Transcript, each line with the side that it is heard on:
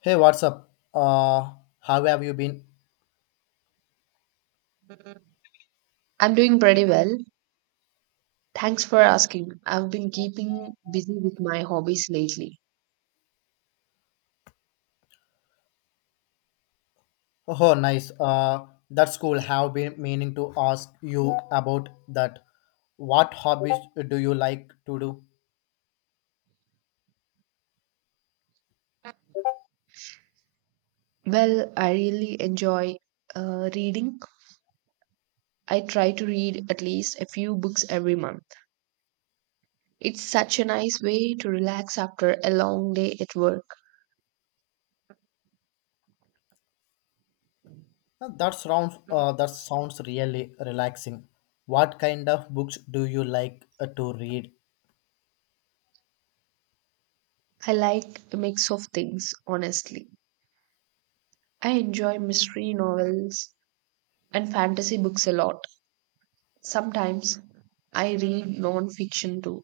left: Hey, what's up? How have you been?
right: I'm doing pretty well. Thanks for asking. I've been keeping busy with my hobbies lately.
left: Oh, nice. That's cool. Have been meaning to ask you about that. What hobbies do you like to do?
right: Well, I really enjoy reading. I try to read at least a few books every month. It's such a nice way to relax after a long day at work.
left: That sounds that sounds really relaxing. What kind of books do you like to read?
right: I like a mix of things, honestly. I enjoy mystery novels and fantasy books a lot. Sometimes I read non-fiction too,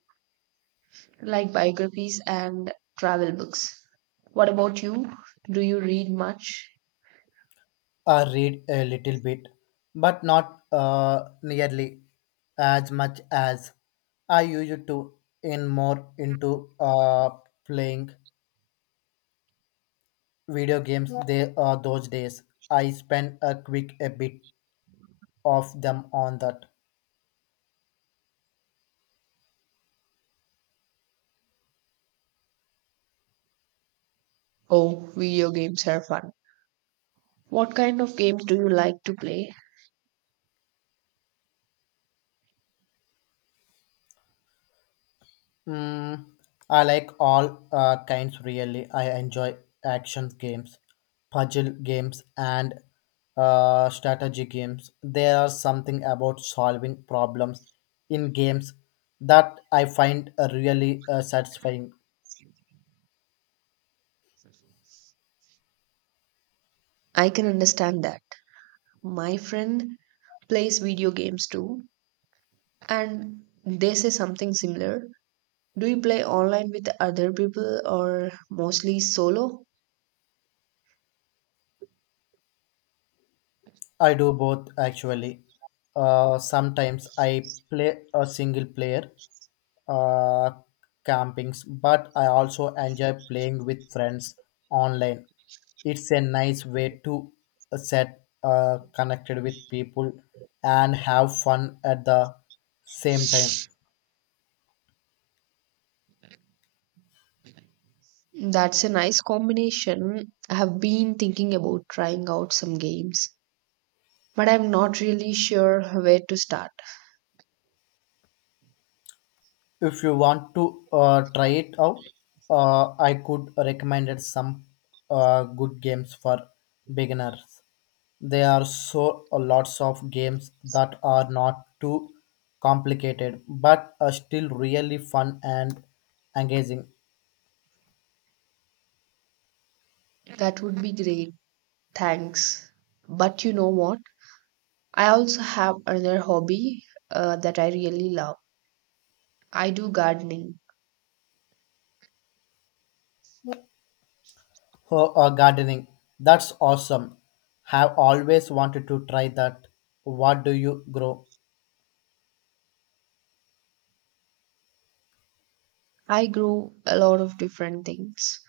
right: like biographies and travel books. What about you? Do you read much?
left: I read a little bit, but not nearly as much as I used to. In more into uh, playing video games, they are those days. I spend a quick a bit of them on that.
right: Oh, video games are fun. What kind of games do you like to play?
left: Mm, I like all kinds really. I enjoy action games, puzzle games, and strategy games. There are something about solving problems in games that I find really satisfying.
right: I can understand that. My friend plays video games too, and they say something similar. Do you play online with other people or mostly solo?
left: I do both actually. Sometimes I play a single player uh, campings, but I also enjoy playing with friends online. It's a nice way to set connected with people and have fun at the same time.
right: That's a nice combination. I have been thinking about trying out some games, but I'm not really sure where to start.
left: If you want to try it out, I could recommend it some good games for beginners. There are so lots of games that are not too complicated but are still really fun and engaging.
right: That would be great. Thanks. But you know what? I also have another hobby that I really love. I do gardening.
left: Oh, gardening, that's awesome. Have always wanted to try that. What do you grow?
right: I grow a lot of different things.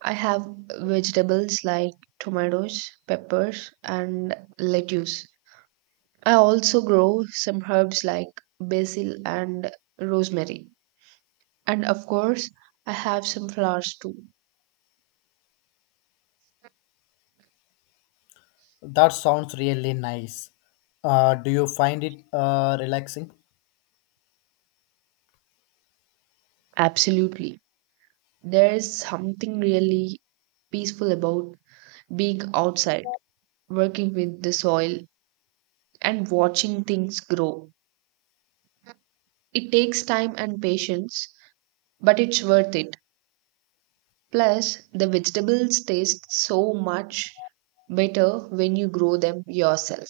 right: I have vegetables like tomatoes, peppers, and lettuce. I also grow some herbs like basil and rosemary. And of course, I have some flowers too.
left: That sounds really nice. Do you find it relaxing?
right: Absolutely. There is something really peaceful about being outside, working with the soil, and watching things grow. It takes time and patience, but it's worth it. Plus, the vegetables taste so much better when you grow them yourself.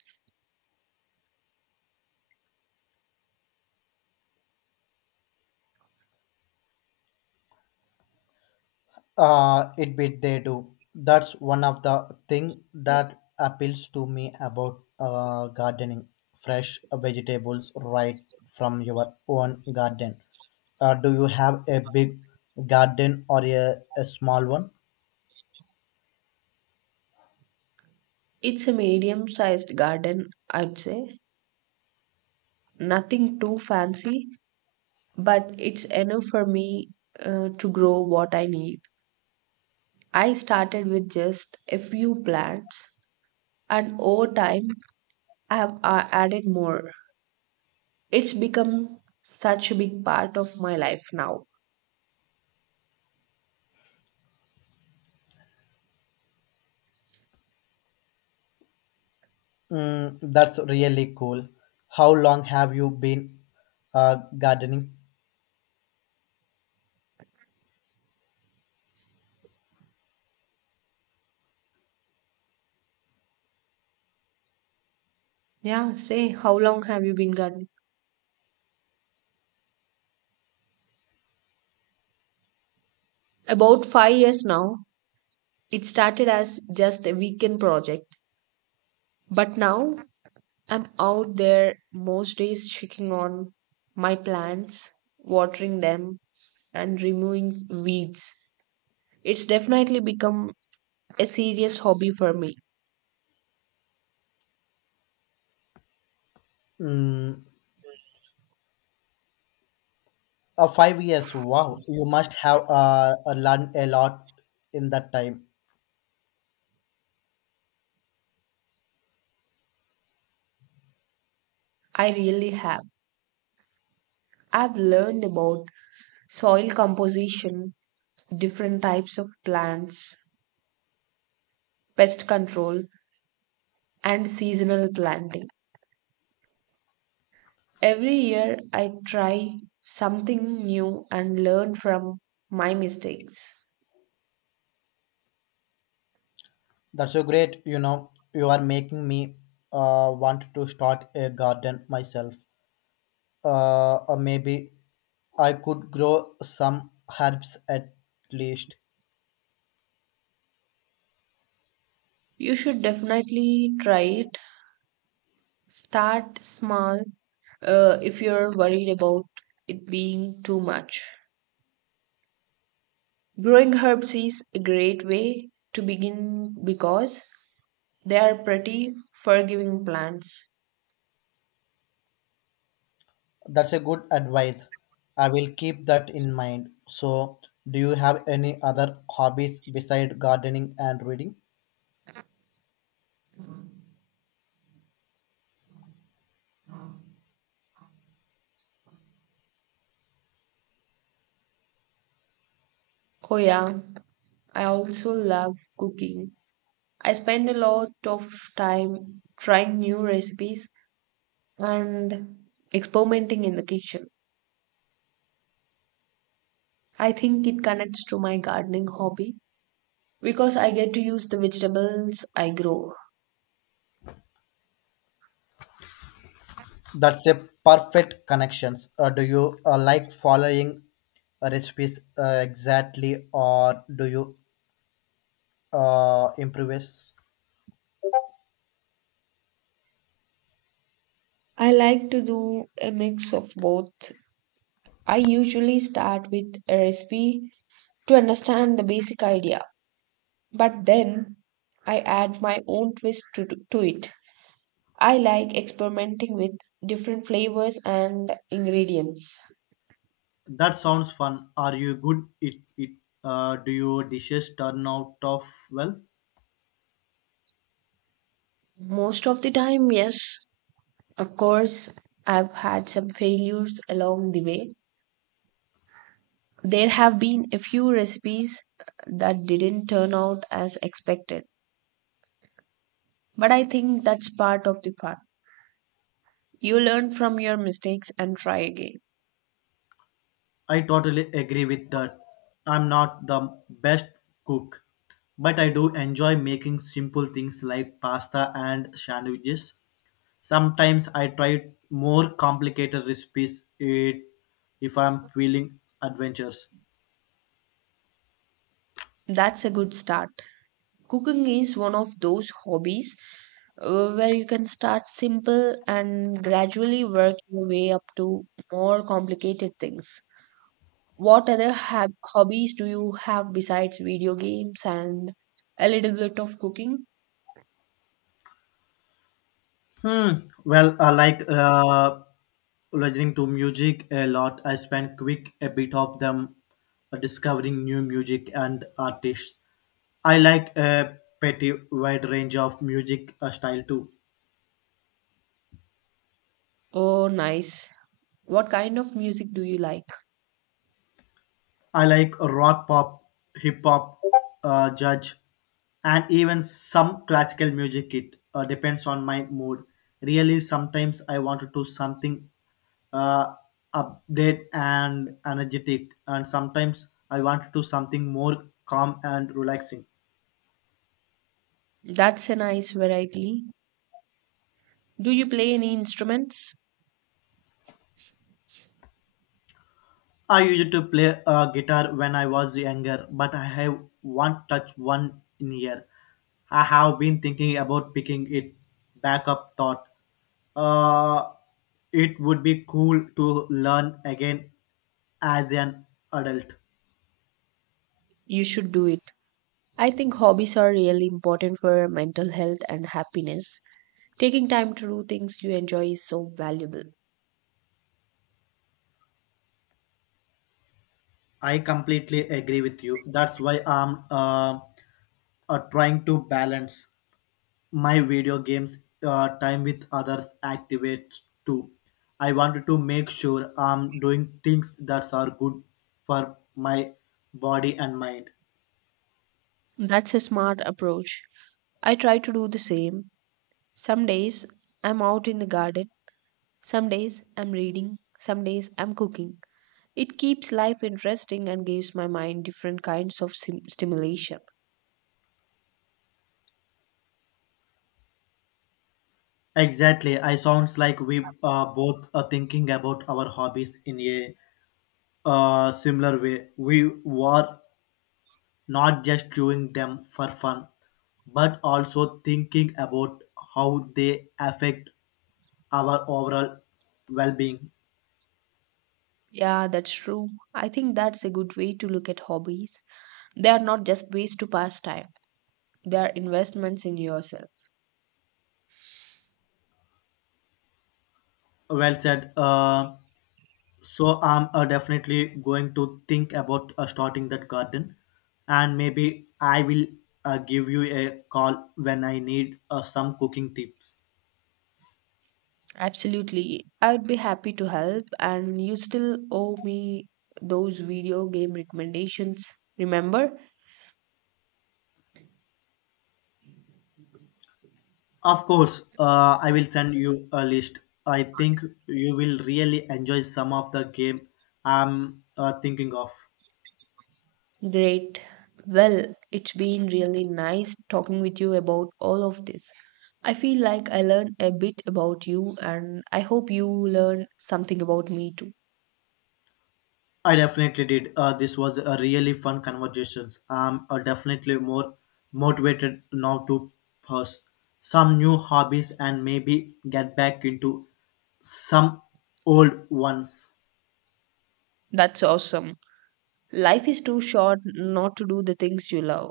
left: It bit they do. That's one of the thing that appeals to me about gardening. Fresh vegetables right from your own garden. Do you have a big garden or a small one?
right: It's a medium sized garden, I'd say. Nothing too fancy, but it's enough for me to grow what I need. I started with just a few plants, and over time I have added more. It's become such a big part of my life now.
left: Mm, that's really cool. How long have you been gardening?
right: Yeah, say how long have you been gardening. About 5 years now. It started as just a weekend project, but now I'm out there most days checking on my plants, watering them, and removing weeds. It's definitely become a serious hobby for me.
left: Mm, 5 years. Wow, you must have learned a lot in that time.
right: I really have. I've learned about soil composition, different types of plants, pest control, and seasonal planting. Every year, I try something new and learn from my mistakes.
left: That's so great. You know, you are making me want to start a garden myself. Or maybe I could grow some herbs at least.
right: You should definitely try it. Start small if you're worried about it being too much. Growing herbs is a great way to begin because they are pretty forgiving plants.
left: That's a good advice. I will keep that in mind. So, do you have any other hobbies beside gardening and reading?
right: Oh, yeah, I also love cooking. I spend a lot of time trying new recipes and experimenting in the kitchen. I think it connects to my gardening hobby because I get to use the vegetables I grow.
left: That's a perfect connection. Do you like following recipes exactly, or do you improvise?
right: I like to do a mix of both. I usually start with a recipe to understand the basic idea, but then I add my own twist to it. I like experimenting with different flavors and ingredients.
left: That sounds fun. Are you good? It Do your dishes turn out of well?
right: Most of the time, yes. Of course, I've had some failures along the way. There have been a few recipes that didn't turn out as expected, but I think that's part of the fun. You learn from your mistakes and try again.
left: I totally agree with that. I'm not the best cook, but I do enjoy making simple things like pasta and sandwiches. Sometimes I try more complicated recipes it if I'm feeling adventurous.
right: That's a good start. Cooking is one of those hobbies where you can start simple and gradually work your way up to more complicated things. What other hab hobbies do you have besides video games and a little bit of cooking?
left: Hmm. Well, I like listening to music a lot. I spend quick a bit of them discovering new music and artists. I like a pretty wide range of music style too.
right: Oh, nice. What kind of music do you like?
left: I like rock pop, hip hop, judge, and even some classical music. It depends on my mood. Really, sometimes I want to do something uh, update and energetic, and sometimes I want to do something more calm and relaxing.
right: That's a nice variety. Do you play any instruments?
left: I used to play guitar when I was younger, but I have one touch one in here. I have been thinking about picking it back up. Thought. Uh, It would be cool to learn again as an adult.
right: You should do it. I think hobbies are really important for mental health and happiness. Taking time to do things you enjoy is so valuable.
left: I completely agree with you. That's why I'm trying to balance my video games time with other activities too. I wanted to make sure I'm doing things that are good for my body and mind.
right: That's a smart approach. I try to do the same. Some days I'm out in the garden, some days I'm reading, some days I'm cooking. It keeps life interesting and gives my mind different kinds of stimulation.
left: Exactly. I sounds like we both are thinking about our hobbies in a similar way. We were not just doing them for fun, but also thinking about how they affect our overall well-being.
right: Yeah, that's true. I think that's a good way to look at hobbies. They are not just ways to pass time, they are investments in yourself.
left: Well said. So I'm definitely going to think about starting that garden, and maybe I will give you a call when I need some cooking tips.
right: Absolutely. I would be happy to help, and you still owe me those video game recommendations. Remember?
left: Of course, I will send you a list. I think you will really enjoy some of the game I'm thinking of.
right: Great. Well, it's been really nice talking with you about all of this. I feel like I learned a bit about you, and I hope you learn something about me too.
left: I definitely did. This was a really fun conversations. I'm definitely more motivated now to pursue some new hobbies and maybe get back into some old ones.
right: That's awesome. Life is too short not to do the things you love.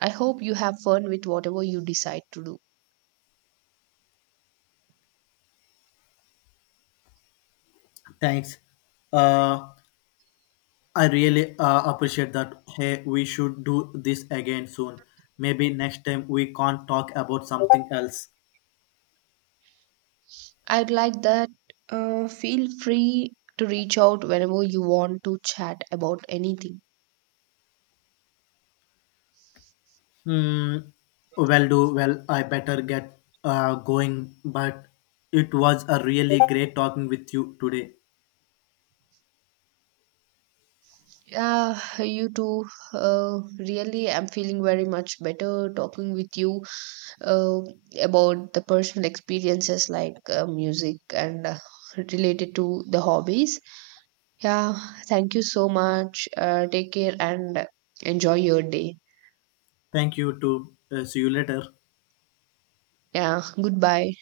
right: I hope you have fun with whatever you decide to do.
left: Thanks. Uh, I really appreciate that. Hey, we should do this again soon. Maybe next time we can't talk about something else.
right: I'd like that. Feel free to reach out whenever you want to chat about anything.
left: Hmm. Well, do well. I better get going. But it was a really great talking with you today.
right: Yeah, you too. Really, I'm feeling very much better talking with you uh, about the personal experiences like music and related to the hobbies. Yeah, thank you so much. Take care and enjoy your day.
left: Thank you. To see you later.
right: Yeah, goodbye.